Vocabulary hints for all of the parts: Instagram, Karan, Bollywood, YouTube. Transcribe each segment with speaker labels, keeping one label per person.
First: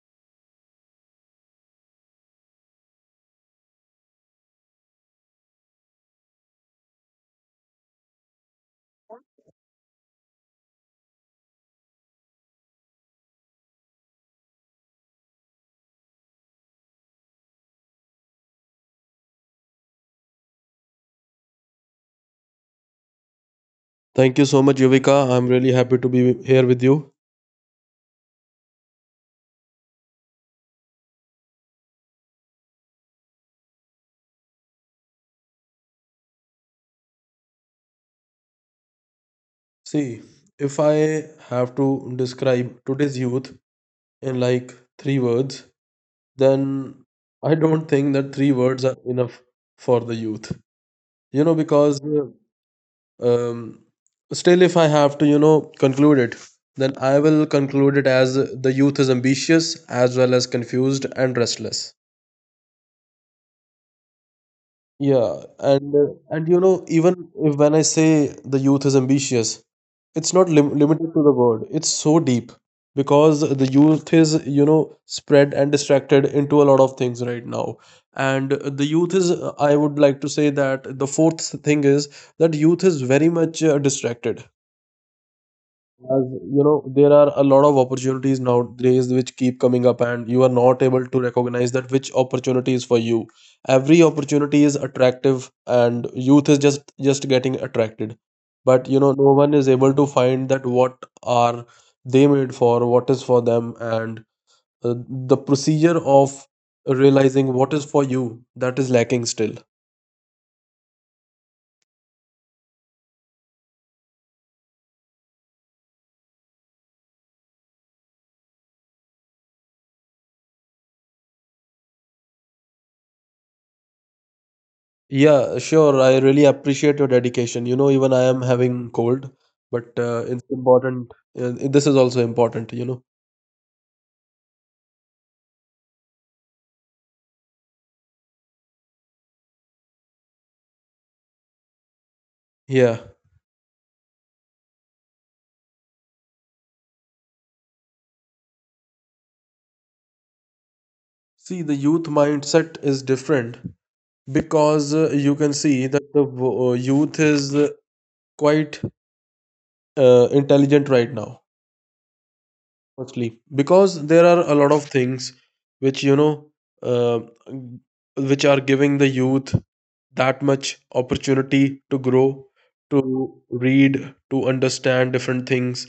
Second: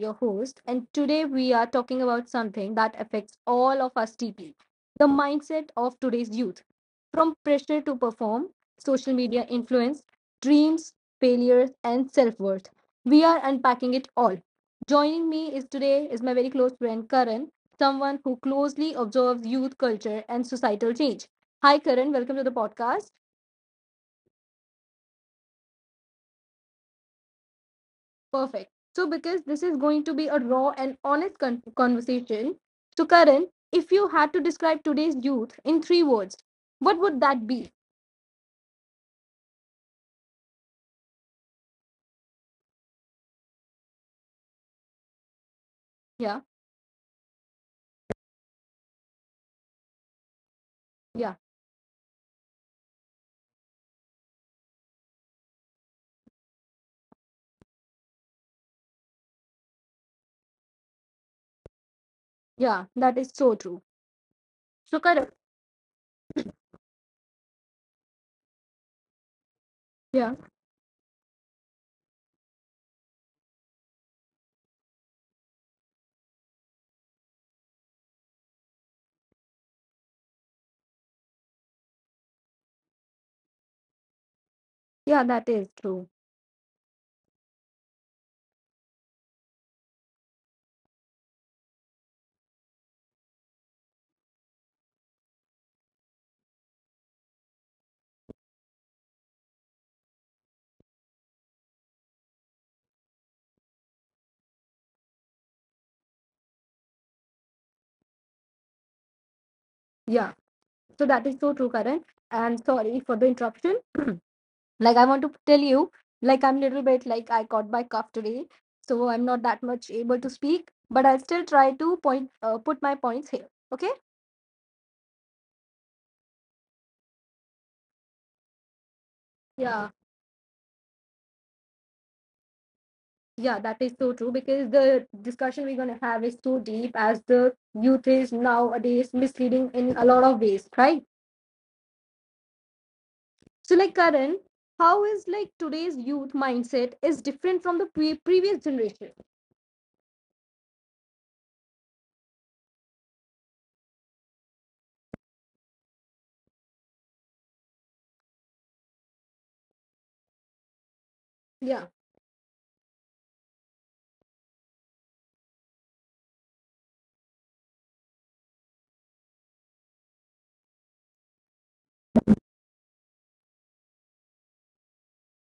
Speaker 1: your host, and today we are talking about something that affects all of us deeply, the mindset of today's youth. From pressure to perform, social media influence, dreams, failures, and self worth. We are unpacking it all. Joining me is today is my very close friend Karan, someone who closely observes youth culture and societal change. Hi, Karan, welcome to the podcast.
Speaker 2: Thank you, so happy to be with you.
Speaker 1: Perfect. So, because this is going to be a raw and honest conversation, so Karan, if you had to describe today's youth in three words, what would that be?
Speaker 2: See, if I have to describe today's youth in like three words,
Speaker 1: Yeah,
Speaker 2: then I don't think that three words are enough for the youth. You know,
Speaker 1: yeah,
Speaker 2: because um, still, if I have to, you know, conclude it, then I will conclude it as the youth is ambitious as well as confused and restless.
Speaker 1: yeah, that is so true. So,
Speaker 2: Yeah,
Speaker 1: Karan,
Speaker 2: and you know, even if when I say the youth is ambitious, it's not
Speaker 1: yeah,
Speaker 2: limited to the word. It's so deep because the youth is, you know, spread and distracted into a lot of things right now. And the youth is, I would like to say that the fourth thing is that youth is very much distracted
Speaker 1: yeah, that is
Speaker 2: as
Speaker 1: true.
Speaker 2: you know there are a lot of opportunities nowadays which keep coming up and you are not able to recognize that which opportunity is for you. Every opportunity is attractive and youth is just getting attracted, but you know no one is able to find that what are they made for, what is for them, and uh, the procedure of realizing what is for you, that is lacking still.
Speaker 1: Yeah, so that is so true, Karan. And sorry for the interruption. Like, I want to tell you, like, I'm little bit like I caught my cough today, so I'm not that much able to speak, but I'll still try to point, put my points here. Okay?
Speaker 2: Yeah, sure. I really appreciate your dedication. You know, even I am having cold, but
Speaker 1: Yeah.
Speaker 2: it's important. This is also important, you know.
Speaker 1: Yeah, that is so true because the discussion we're going to have is so deep as the youth is nowadays misleading in a lot of ways, right?
Speaker 2: Yeah.
Speaker 1: So, like Karan, how is like today's youth mindset is different from the previous generation?
Speaker 2: See, the youth mindset is different because you can see that the youth is quite intelligent right now.
Speaker 1: Yeah,
Speaker 2: Firstly, because there are a lot of things which you know, uh, which are giving the youth that much opportunity to grow, to read, to understand different things,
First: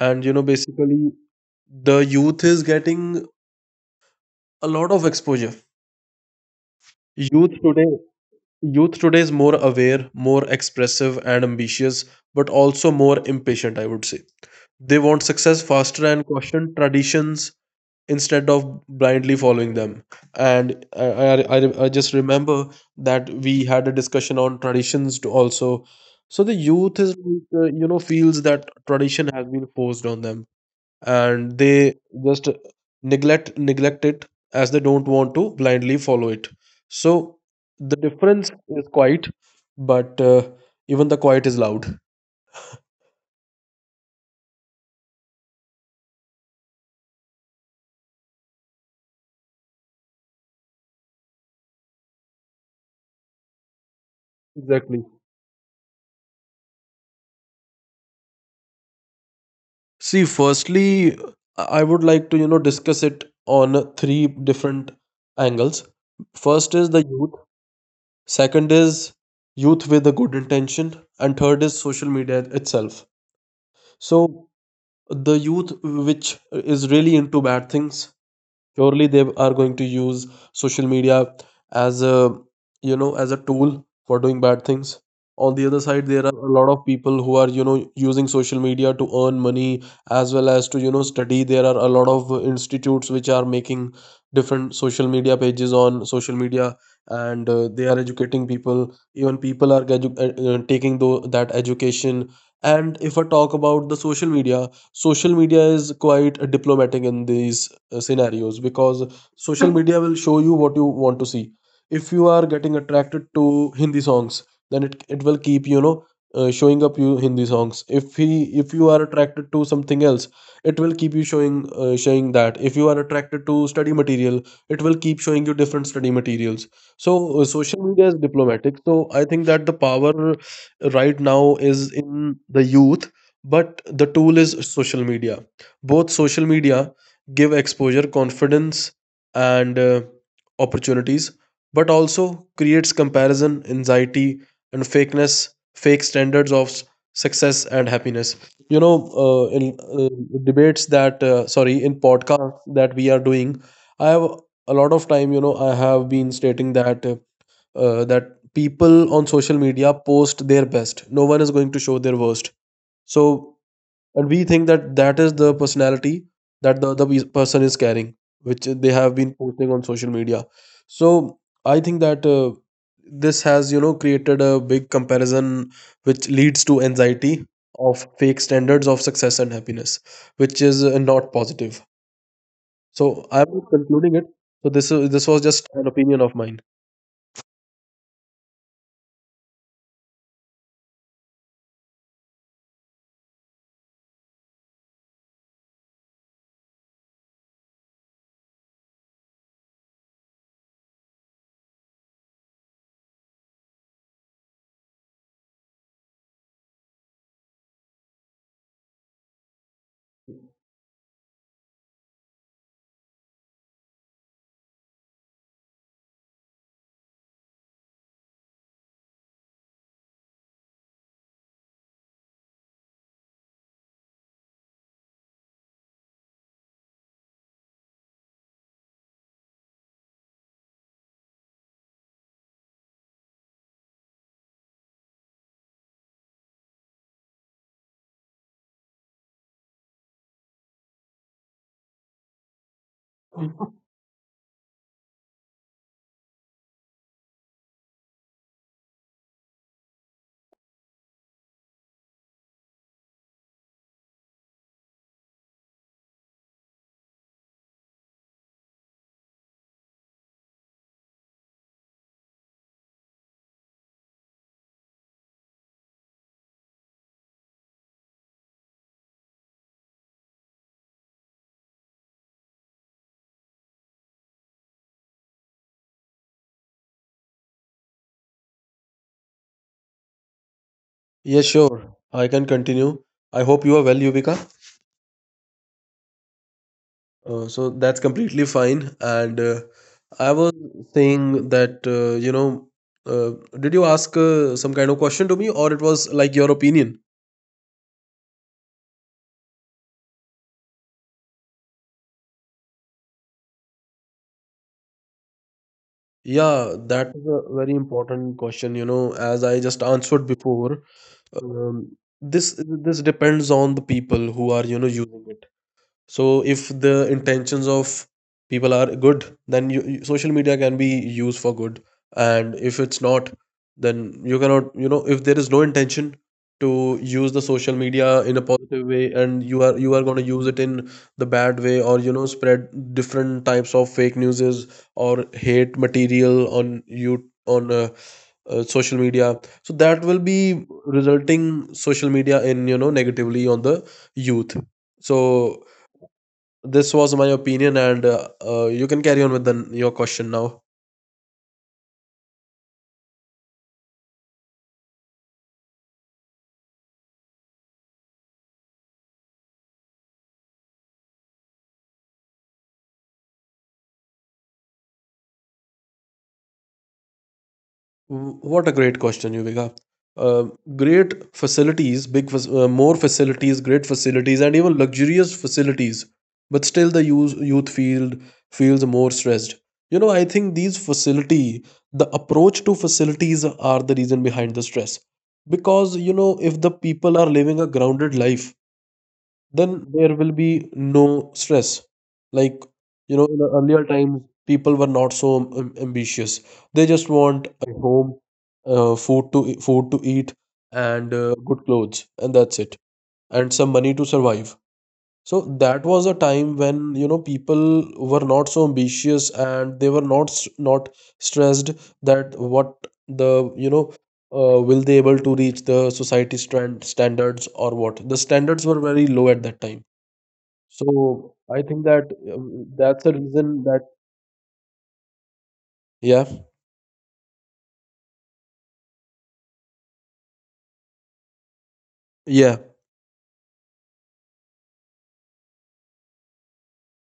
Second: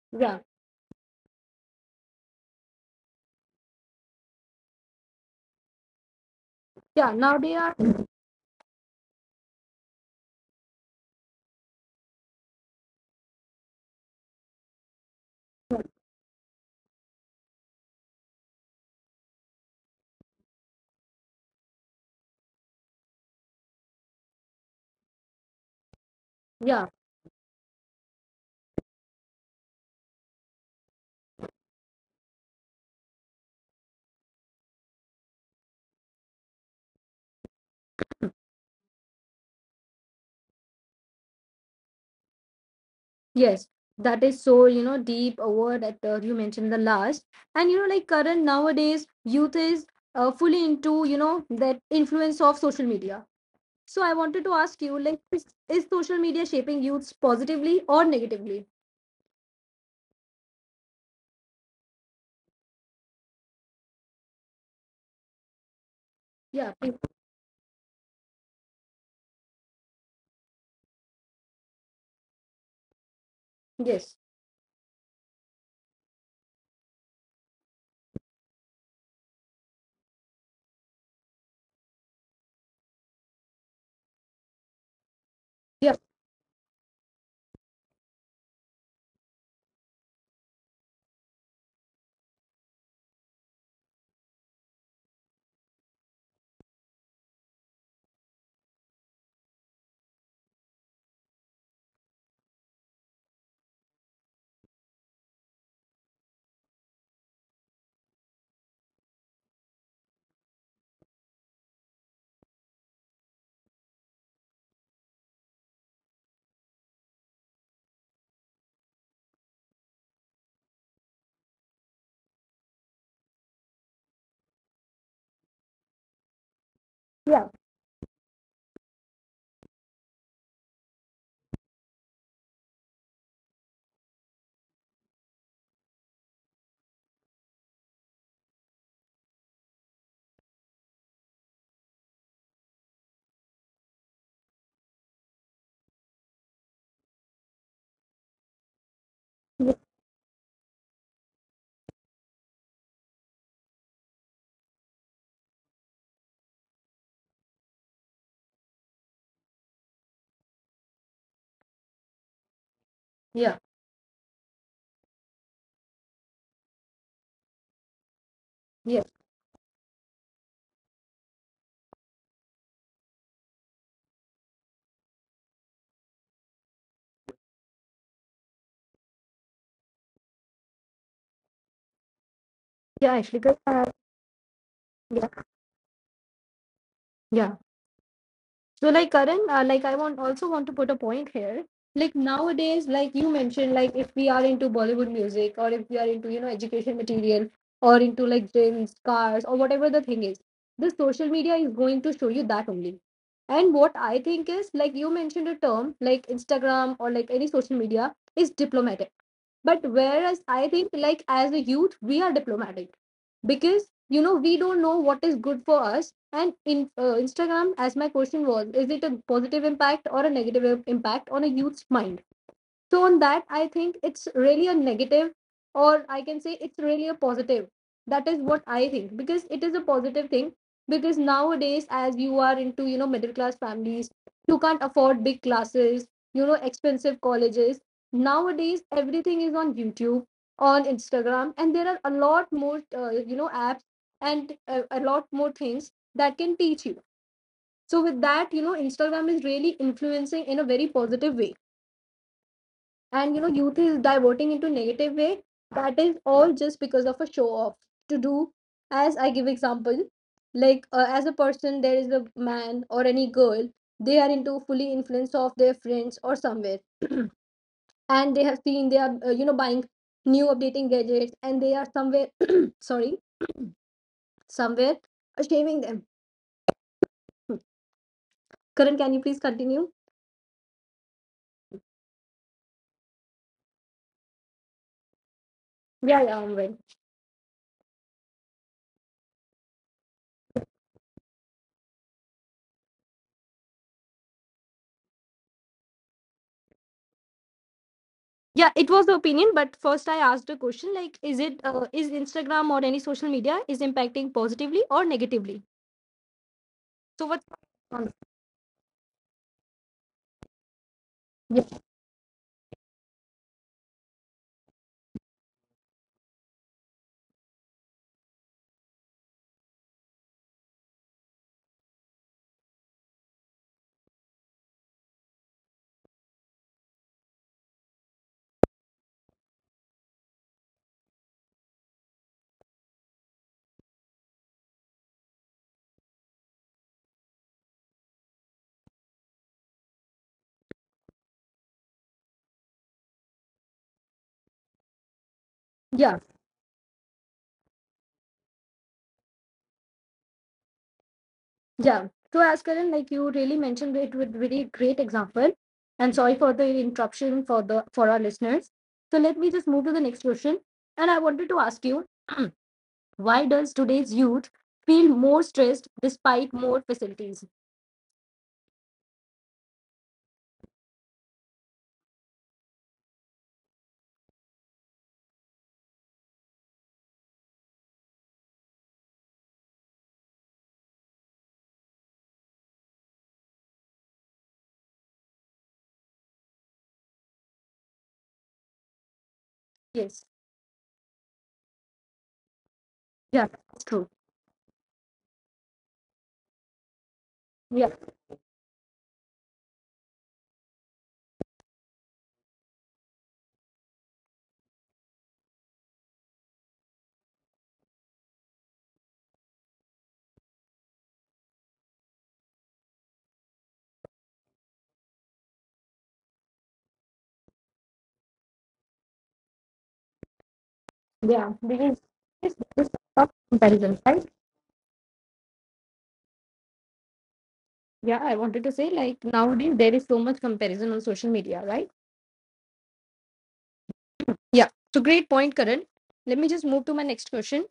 Speaker 2: and you
Speaker 1: yeah,
Speaker 2: know, basically, the youth is getting a lot of exposure.
Speaker 1: yeah. Now
Speaker 2: Youth
Speaker 1: they are,
Speaker 2: today, youth today is more aware, more expressive and ambitious, but also more impatient. I would say they want success faster and question traditions instead of blindly following them. And I just remember that we had a discussion on traditions to also, so the
Speaker 1: yeah,
Speaker 2: youth is like, you know, feels that tradition has been forced on them and they just neglect it, as they don't want to blindly follow it. So the difference is quiet, but even the quiet is loud.
Speaker 1: yes. That is so, you know, deep a word that you mentioned the last. And, you know, like Karan, nowadays youth is fully into, you know, that influence of social media. So I wanted to ask you,
Speaker 2: Exactly.
Speaker 1: like, is social media shaping youths positively or negatively?
Speaker 2: See, firstly, I would like to, you know, discuss it on three different angles. First
Speaker 1: Yeah,
Speaker 2: is
Speaker 1: please.
Speaker 2: the youth, second is youth with a good intention, and third is social media itself.
Speaker 1: Yes.
Speaker 2: So, the youth which is really into bad things, surely they are going to use social media as a, you know, as a tool for doing bad things. On the other
Speaker 1: Yeah.
Speaker 2: side, there are a lot of people who are, you know, using social media to earn money as well as to, you know, study. There are a lot of institutes which are making different social media pages on social media, and they are educating people. Even people are taking that education. And if I talk about the social media, social media is quite diplomatic in these scenarios because social media will show you what you want to see. If you are getting attracted to hindi songs, then it will keep, you know, showing up you hindi songs. If you are attracted to something else, it will keep you showing, showing that. If you are attracted to study material, it will keep showing you different study materials. So
Speaker 1: Yeah.
Speaker 2: social media is diplomatic, so I think that the power right now is in the youth, but the tool is social media. Both, social media give exposure, confidence, and opportunities, but also creates comparison, anxiety, and fakeness, fake standards of success and happiness. You know, in uh, debates that sorry, in podcasts that we are doing, I have a lot of time, you know, I have been stating that that people on social media post their best. No one is going to show their worst. So,
Speaker 1: Yeah.
Speaker 2: and we think that that is the personality that the other person is carrying, which they
Speaker 1: Yeah.
Speaker 2: have been posting on social media. So I think that this has, you know, created a big comparison which leads to anxiety of fake standards of success and happiness, which is not positive. So
Speaker 1: Yeah. Actually,
Speaker 2: I'm
Speaker 1: 'cause,
Speaker 2: not concluding it, so this was
Speaker 1: yeah.
Speaker 2: just an opinion of mine.
Speaker 1: Yeah. So like Karan, like I want also want to put a point here. Like nowadays, like you mentioned, like if we are into Bollywood music or if we are into, you know, education material or into like gyms, cars or whatever the thing is, the social media is going to show you that only. And what I think is like you mentioned a term like Instagram or like any social media is diplomatic, but whereas I think, like, as a youth, we are diplomatic because, you know, we don't know what is good for us. And in Instagram, as my question was, is it a positive impact or a negative impact on a youth's mind? So on that, I think it's really a negative, or I can say it's really a positive. That is what I think because it is a positive thing. Because nowadays, as you are into, you know, middle class families, you can't afford big classes, you know, expensive colleges. Nowadays, everything is on YouTube, on Instagram, and there are a lot more you know apps and a lot more things that can teach you. So with that, you know, Instagram is really influencing in a very positive way, and you know youth is diverting into negative way. That is all just because of a show off to do. As I give example, like as a person, there is a man or any girl, they are into fully influence of their friends or somewhere, and they have seen they are you know buying new updating gadgets, and they are somewhere sorry, somewhere shaming them. Hmm. Karan, can you please continue?
Speaker 2: Yes, sure, I can continue. I hope you are well, Yuvika.
Speaker 1: Yeah, yeah, I'm.
Speaker 2: So that's completely fine. And I was saying that, you know, uh, did you ask some kind of question to me, or it was like your opinion?
Speaker 1: Yeah, it was the opinion, but first I asked a question like, is it is Instagram or any social media is impacting positively or negatively? So
Speaker 2: Yeah,
Speaker 1: what's
Speaker 2: that is
Speaker 1: your
Speaker 2: a
Speaker 1: response?
Speaker 2: very important question, you know, as I just answered before.
Speaker 1: Yeah,
Speaker 2: Um, this depends on the people who are, you know, using it. So if the intentions of people are good, then you social media can be used for good. And if it's not, then you cannot, you know, if there is no intention to use the social media in a positive way and you are going to use it in the bad way, or, you know, spread different types of fake newses or hate material on you on social media, so that will be resulting social media in, you know, negatively on the youth.
Speaker 1: yeah,
Speaker 2: So this was my opinion, and you can carry on with the, your question now.
Speaker 1: yeah. So as Karan, like you really mentioned it with really great example, and sorry for the interruption for the for our listeners. So let me just move to the next question, and I wanted to ask you, why does today's youth feel more stressed despite more facilities?
Speaker 2: What a great question, Yuvika. Uh, Great facilities, more facilities, great facilities, and even luxurious facilities, but still the use, youth field feels more stressed. You know, I think these facility, the approach to facilities are the reason behind the stress, because you know if the people are living a grounded life,
Speaker 1: Yes,
Speaker 2: then there will be no stress. Like,
Speaker 1: yeah,
Speaker 2: you
Speaker 1: it's
Speaker 2: know, in the
Speaker 1: true.
Speaker 2: earlier times, people were not so ambitious. They just
Speaker 1: Yeah.
Speaker 2: want a home, food to eat, and good clothes, and that's it, and some money to survive. So that was a time when, you know, people were not so ambitious and they were not not stressed, that what the, you know, will they able to reach the society standards? Or what the standards were very low at that time.
Speaker 1: Yeah,
Speaker 2: So
Speaker 1: because
Speaker 2: I think that
Speaker 1: this of
Speaker 2: that's the
Speaker 1: comparison,
Speaker 2: reason
Speaker 1: right?
Speaker 2: that yeah,
Speaker 1: Yeah, I wanted to say like nowadays there is so much comparison on social media, right?
Speaker 2: yeah,
Speaker 1: Yeah. So great point, Karan. Let me just move to my next question.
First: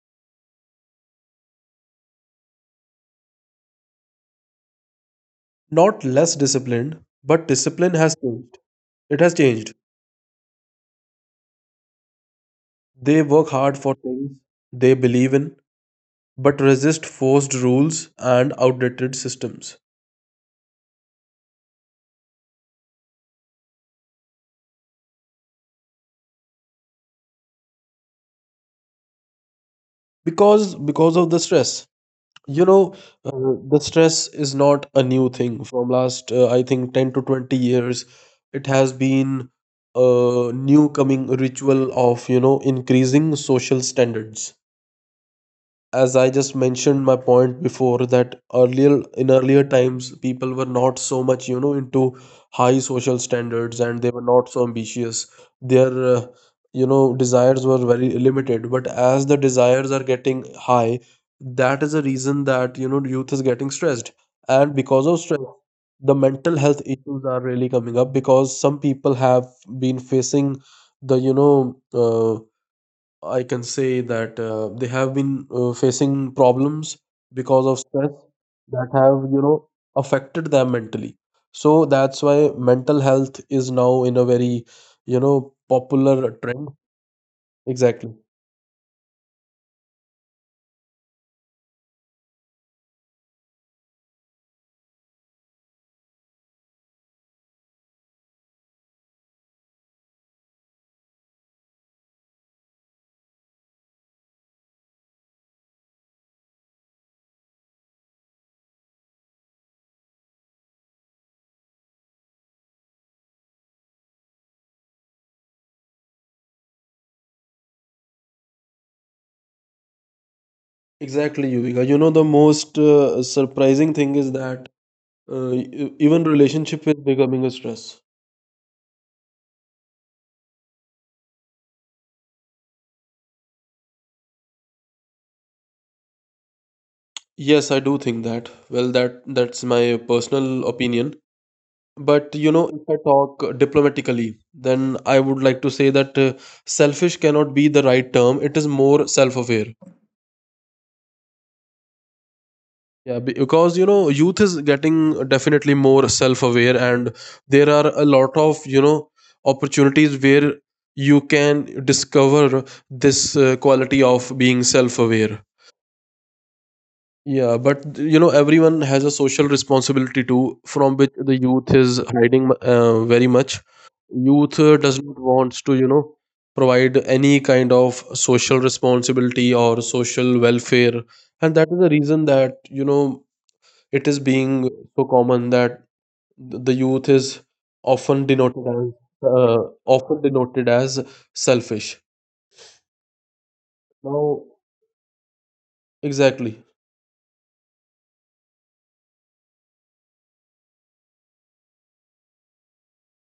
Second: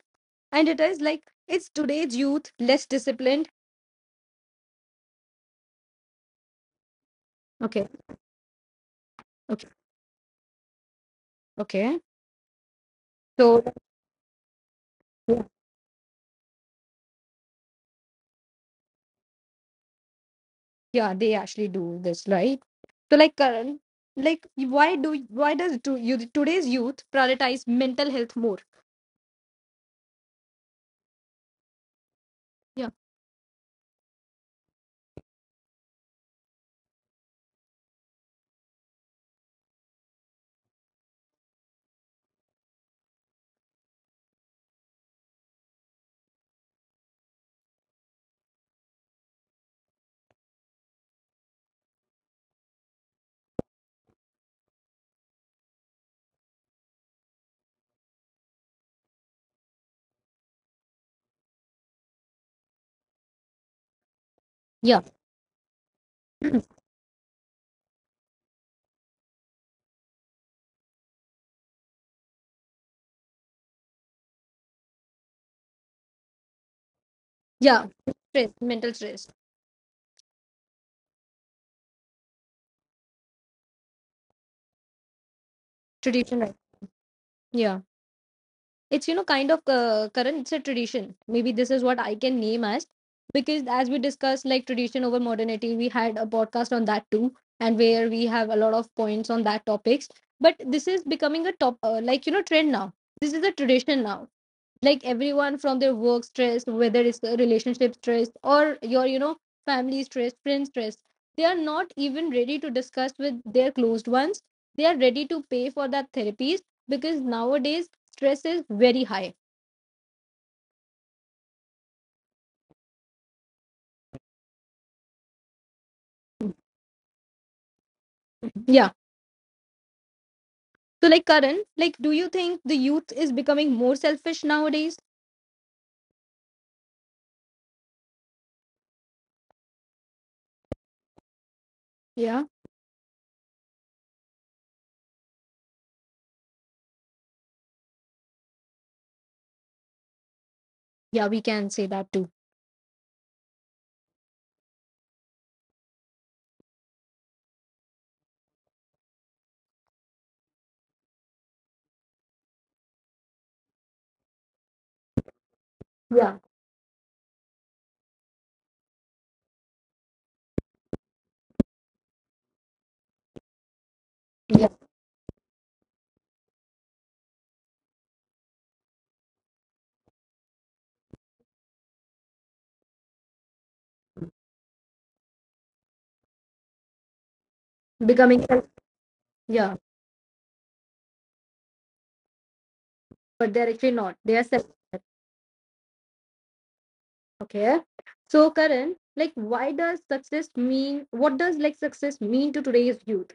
Speaker 1: And it is like, is today's youth less disciplined?
Speaker 2: not less disciplined, but
Speaker 1: Okay,
Speaker 2: discipline has changed. It has
Speaker 1: okay,
Speaker 2: changed.
Speaker 1: okay.
Speaker 2: They work
Speaker 1: So
Speaker 2: hard for things they believe
Speaker 1: yeah,
Speaker 2: in, but resist forced rules and outdated systems.
Speaker 1: yeah, they actually do this, right? So like Karan, like why does to, you today's youth prioritize mental health more?
Speaker 2: Because of the stress. You
Speaker 1: Yeah,
Speaker 2: know, the stress is not a new thing from last I think 10 to 20 years. It has been a new coming ritual of, you know, increasing social standards. As I just mentioned my point before, that earlier, in earlier times, people were not so much, you know, into high social standards and they were not so ambitious. Their uh, you know desires were very limited, but as the desires are getting high, that is a reason that, you know, youth is getting stressed. And
Speaker 1: yeah,
Speaker 2: because of stress, the mental health issues are really coming up because some people have been facing the, you know, uh, I can say that they have been facing problems because of
Speaker 1: yeah.
Speaker 2: stress
Speaker 1: Stress,
Speaker 2: that
Speaker 1: mental stress,
Speaker 2: have, you know, affected them mentally. So that's why mental health is now in a very, you know, popular
Speaker 1: tradition, right?
Speaker 2: trend.
Speaker 1: Yeah.
Speaker 2: Exactly.
Speaker 1: It's you know kind of current, it's a tradition maybe, this is what I can name as, because as we discussed like tradition over modernity, we had a podcast on that too, and where we have a lot of points on that topics, but this is becoming a top like you know trend now. This is a tradition now. Like everyone from their work stress, whether it's a relationship stress or your you know family stress, friend stress, they are not even ready to discuss with their closed ones. They are ready to pay for that therapies because nowadays stress is very high.
Speaker 2: Exactly, Yuvika. You know, the most surprising thing is that even relationship is becoming a stress.
Speaker 1: Yeah, so like Karan, like do you think the youth is becoming more selfish nowadays?
Speaker 2: Yes, I do think that. Well, that that's my personal opinion. But
Speaker 1: Yeah,
Speaker 2: you know, if I talk diplomatically, then I would like to say that selfish cannot be the right term. It is more self-aware.
Speaker 1: yeah, we can say that too.
Speaker 2: Yeah, because you know, youth is getting definitely more self-aware, and there are a lot of, you know, opportunities where you can discover this quality of being self-aware.
Speaker 1: Yeah,
Speaker 2: Yeah, but you know, everyone has a social responsibility too, from which the youth is hiding very much. Youth
Speaker 1: yeah,
Speaker 2: does not want to, you know, provide any kind of social responsibility or social welfare, and that is the reason that you know it is being so common that the youth is often
Speaker 1: becoming
Speaker 2: denoted
Speaker 1: self-
Speaker 2: as uh,
Speaker 1: yeah,
Speaker 2: often denoted as selfish.
Speaker 1: but they're actually not, they
Speaker 2: Now,
Speaker 1: are self.
Speaker 2: exactly.
Speaker 1: Okay. So Karan, like why does success mean what does like success mean to today's youth?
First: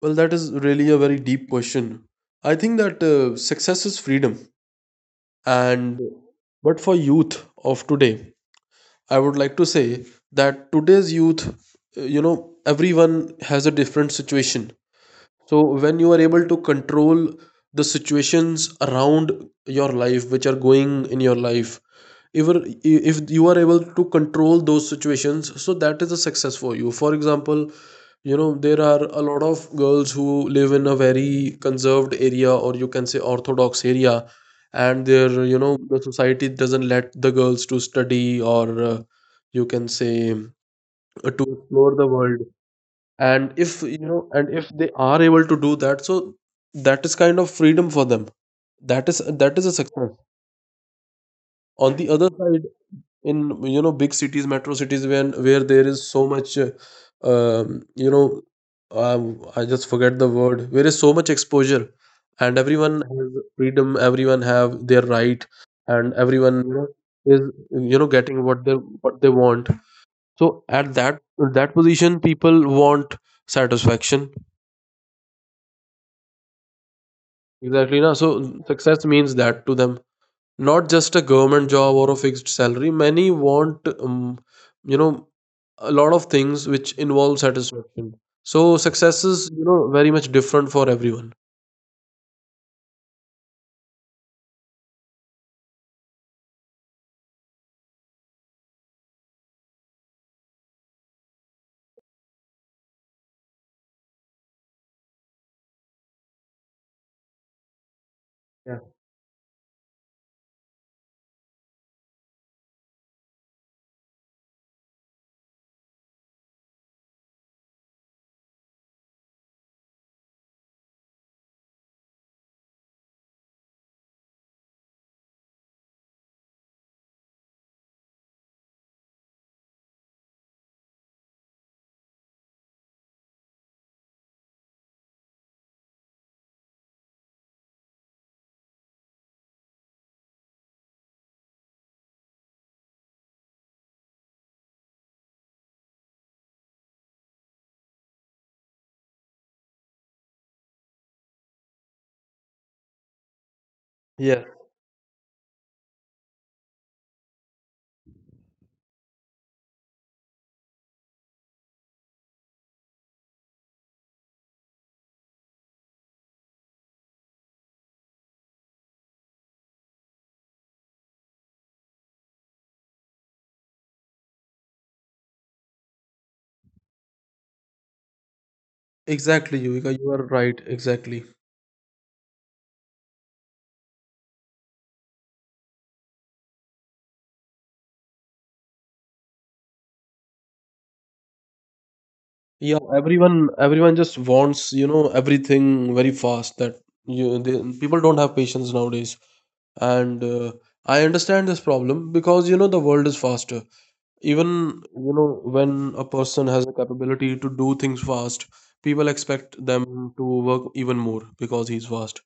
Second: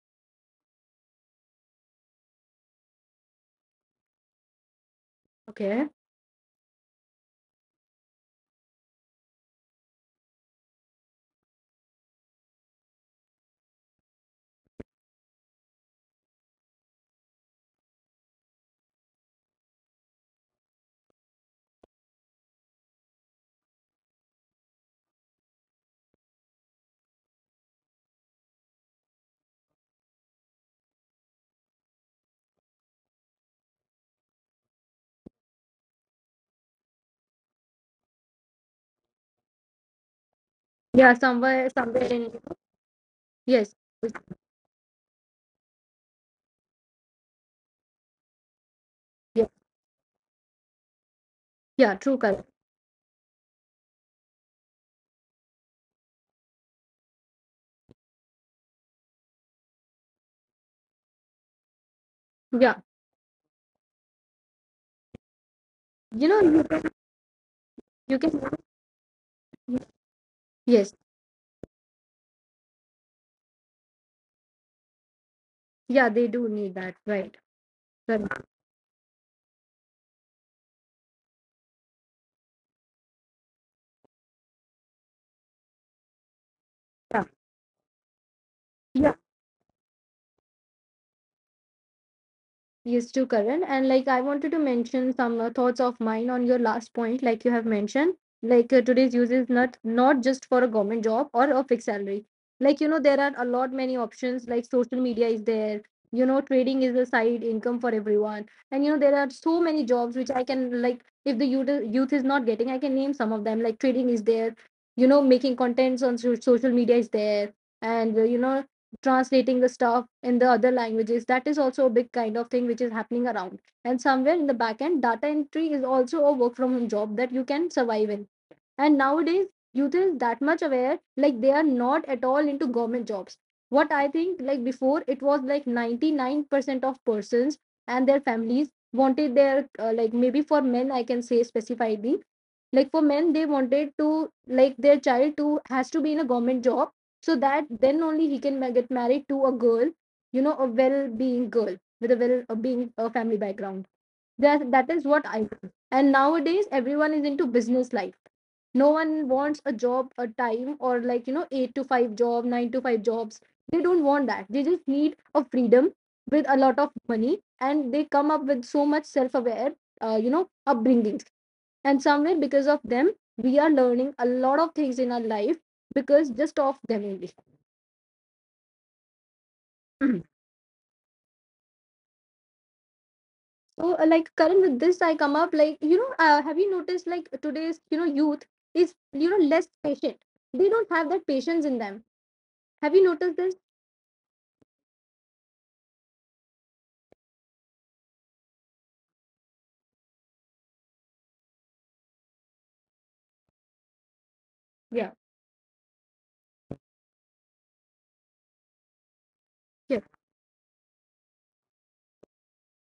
Speaker 2: Well, that is really a very deep question. I think that success is freedom.
Speaker 1: Okay.
Speaker 2: And but for youth of today, I would like to say that today's youth, you know, everyone has a different situation. So when you are able to control the situations around your life, which are going in your life, if if you are able to control those situations, so that is a success for you. For example, you know, there are a lot of girls who live in a very conserved area, or you can say orthodox area, and their, you know, the society doesn't let the girls to study or you can say
Speaker 1: Yeah,
Speaker 2: to explore
Speaker 1: somewhere
Speaker 2: the
Speaker 1: in
Speaker 2: world. And
Speaker 1: yes.
Speaker 2: if you know, and if they are able to do that, so that is kind of freedom for them. that is
Speaker 1: Yeah,
Speaker 2: that is a success.
Speaker 1: yeah,
Speaker 2: On the
Speaker 1: true
Speaker 2: other
Speaker 1: Karan.
Speaker 2: side, in, you know, big cities, metro cities, when where there is so much you know, I just forget the word, where is so much exposure, and
Speaker 1: Yeah.
Speaker 2: everyone has freedom, everyone have their right, and
Speaker 1: You know
Speaker 2: everyone,
Speaker 1: you
Speaker 2: you
Speaker 1: can,
Speaker 2: know, is, you know,
Speaker 1: you can
Speaker 2: getting what they want. So at
Speaker 1: yes.
Speaker 2: that position, people want satisfaction.
Speaker 1: Yeah, they do need that. Right.
Speaker 2: Exactly, na.
Speaker 1: Right.
Speaker 2: So success means that to them, not just a government job or a fixed salary. Many want, you know, a lot of things which
Speaker 1: Yeah.
Speaker 2: involve satisfaction. So
Speaker 1: Yeah.
Speaker 2: success is, you know, very much different for everyone.
Speaker 1: Yes, to Karan. And like I wanted to mention some thoughts of mine on your last point, like you have mentioned, like today's use is not just for a government job or a fixed salary. Like you know, there are a lot many options. Like social media is there. You know, trading is a side income for everyone. And
Speaker 2: Yeah,
Speaker 1: you know, there are so many jobs which I can like. If the youth is not getting, I can name some of them. Like trading is there. You know, making contents on social media is there, and you know, translating the stuff in the other languages, that is also a big kind of thing which is happening around, and somewhere in the back end data entry is also a work from home job that you can survive in. And nowadays youth is that much aware, like they are not at all into government jobs. What I think, like before it was like 99% of persons and their families wanted their like maybe for men I can say specifically, like for men they wanted to like their child to has to be in a government job, so that then only he can get married to a girl, you know a well being girl with a well being family background. That
Speaker 2: yeah,
Speaker 1: that is what I think. And nowadays everyone is into business life. No one wants a job a time or like you know 8 to 5 job, 9 to 5 jobs. They don't want that, they just need a freedom with a lot of money. And they come up with so much self aware you know upbringings, and somewhere because of them we are learning a lot of things in our life, because just of them only.
Speaker 2: exactly, Yuvika, you are right, exactly.
Speaker 1: So like current, with this I come up like, you know, have you noticed like today's you know youth is you know less patient, they don't have that patience in them? Have you noticed
Speaker 2: Yeah,
Speaker 1: this?
Speaker 2: everyone just wants, you know, everything very fast. People don't have patience nowadays, and I understand this problem because, you know, the world is faster. Even,
Speaker 1: Yeah,
Speaker 2: you know, when a person has a capability to do things fast, people
Speaker 1: yeah.
Speaker 2: expect them to work even more because he's fast.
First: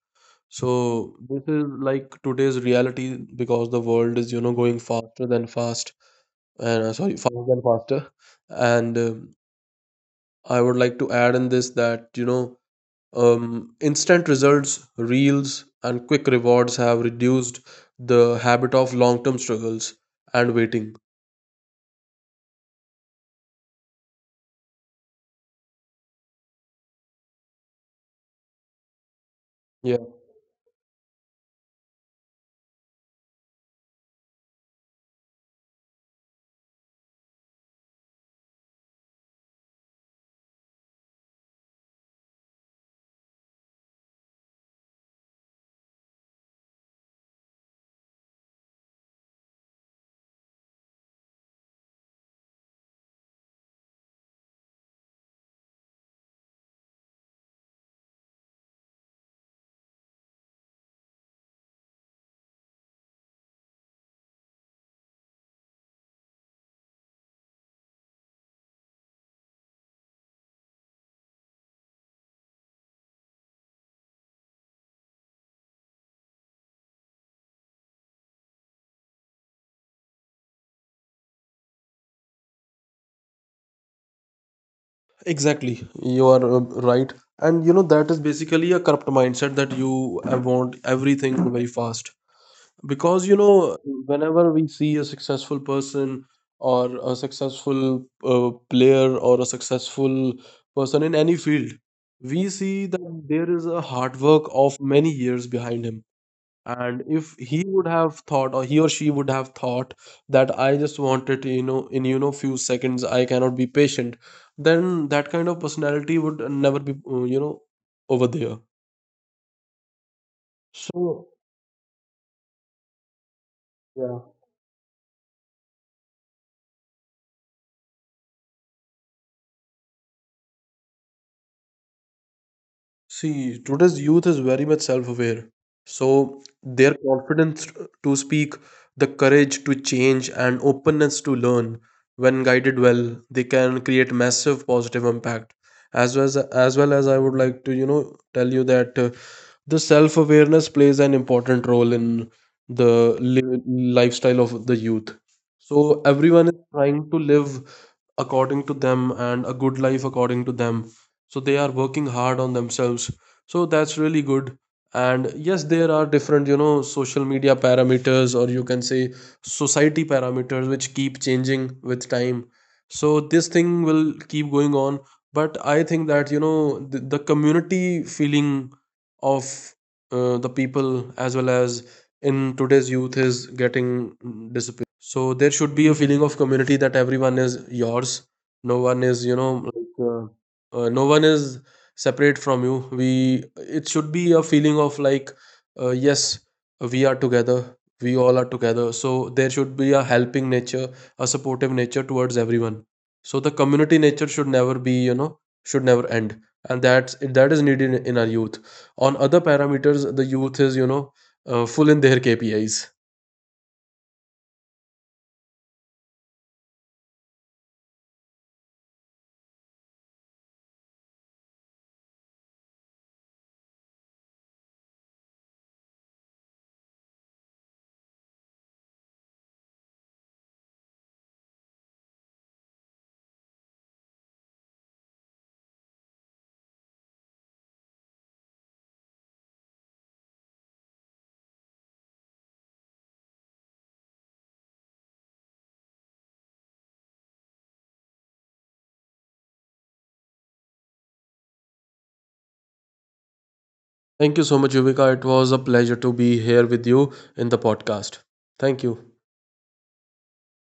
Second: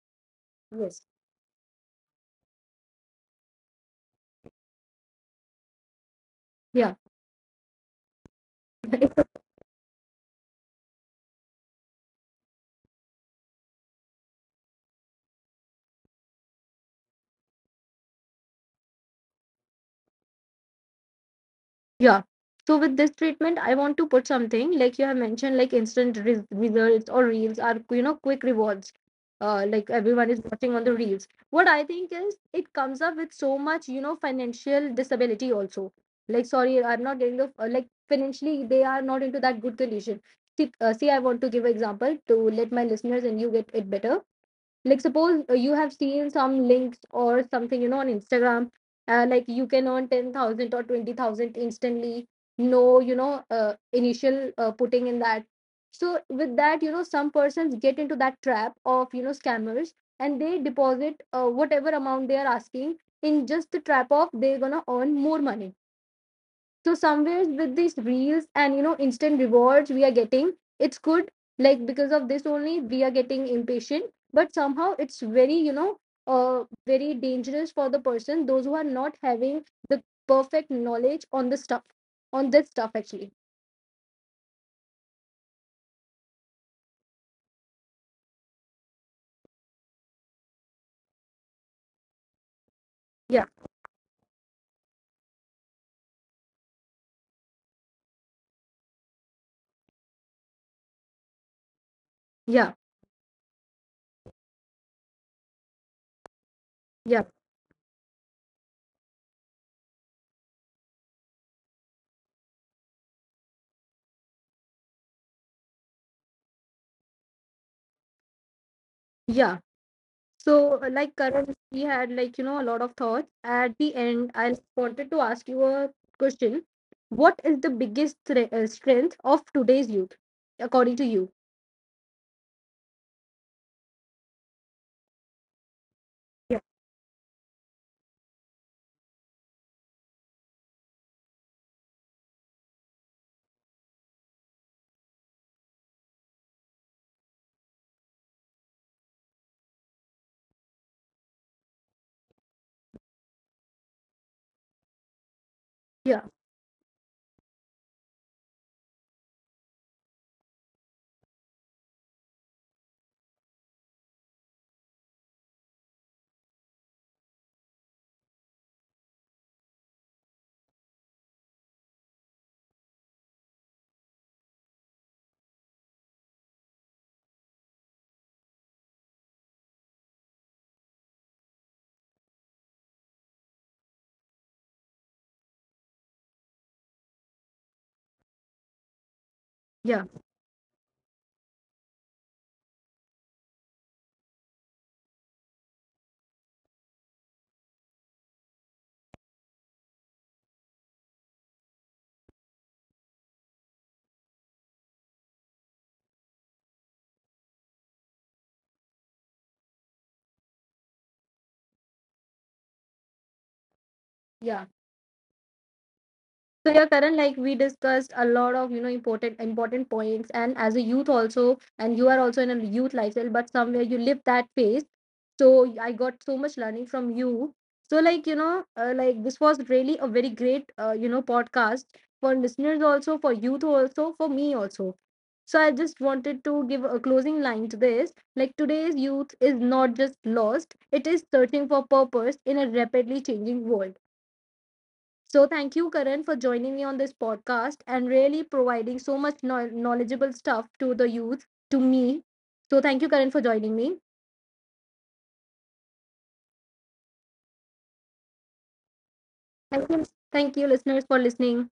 Speaker 2: So
Speaker 1: Yes.
Speaker 2: this is like today's reality, because the world is, you know, going faster than fast. And
Speaker 1: Yeah,
Speaker 2: sorry, faster than faster. And I would like to add in this that, you know, instant results, reels, and quick rewards have reduced the habit of long term struggles and waiting.
Speaker 1: yeah. So with this treatment, I want to put something like you have mentioned, like instant re results or reels are, you know, quick rewards. Like everyone is watching on the reels. What I think is it comes up with so much, you know, financial disability also. Like, sorry, I'm not getting the, like financially, they are not into that good condition. See, see, I want to give example to let my listeners and you get it better. Like suppose you have seen some links or something you know on Instagram, like you can earn 10,000 or 20,000 instantly, no, you know initial putting in that. So with that, you know, some persons get into that trap of you know scammers, and they deposit whatever amount they are asking, in just the trap of they're gonna earn more money. So somewhere with these reels and you know instant rewards we are getting, it's good, like because of this only we are getting impatient, but somehow it's very you know very dangerous for the person, those who are not having the perfect knowledge on the stuff, on this stuff actually.
Speaker 2: Exactly, you are right. And you know, that is basically a corrupt mindset that you want everything very fast. Because you
Speaker 1: Yeah,
Speaker 2: know, whenever we see a successful person, or a successful player, or a successful person in any field, we
Speaker 1: yeah,
Speaker 2: see that there is a hard work of many years behind him. And
Speaker 1: yeah,
Speaker 2: if he would have thought, or he or she would have thought, that I just want it, you know, in, you know, few seconds, I cannot be patient, then that kind of personality would never be you know, over there.
Speaker 1: yeah. So like
Speaker 2: So
Speaker 1: Karan, we had like you know a lot of thoughts. At the
Speaker 2: yeah.
Speaker 1: end I wanted to ask you a question. What is the biggest strength of today's youth according to you?
Speaker 2: See, today's youth is very much self-aware. So
Speaker 1: Yeah,
Speaker 2: their confidence to speak, the courage to change, and openness to learn, when guided well, they can create massive positive impact. As well as I would like to, you know, tell you that the self awareness plays an important role in the lifestyle of the youth. So
Speaker 1: yeah,
Speaker 2: everyone is trying to live according to them, and a good life according to them. So they are working hard on themselves, so that's really good. And yes, there are different, you know, social media parameters, or you can say society parameters, which keep changing with time. So this thing will keep going on. But I think that, you know, the community feeling of the people, as well as in today's youth, is getting disappeared. So there should be a feeling of community, that everyone is yours, no one
Speaker 1: yeah,
Speaker 2: is, you know, like no one is separate from you. We, it should be a feeling of like, yes, we are together, we all are together. So there should be a helping nature, a supportive nature towards everyone. So the community nature should never be, you know, should never end. And that is needed in our youth. On other parameters, the youth is, you know, full in their KPIs.
Speaker 1: yeah. So yeah, Karan, like we discussed a lot of you know important points, and as a youth also, and you are also in a youth lifestyle, but somewhere you live that phase. So I got so much learning from you. So like you know, like this was really a very great you know podcast for listeners also, for youth also, for me also. So I just wanted to give a closing line to this. Like today's youth is not just lost; it is searching for purpose in a rapidly changing world. So thank you, Karan, for joining me on this podcast and really providing so much knowledgeable stuff to the youth, to me. So thank you, Karan, for joining me.
Speaker 2: Thank you so much, Yuvika. It was a pleasure to be here with you in the podcast.
Speaker 1: Thank
Speaker 2: Thank
Speaker 1: you,
Speaker 2: you.
Speaker 1: thank you listeners, for listening.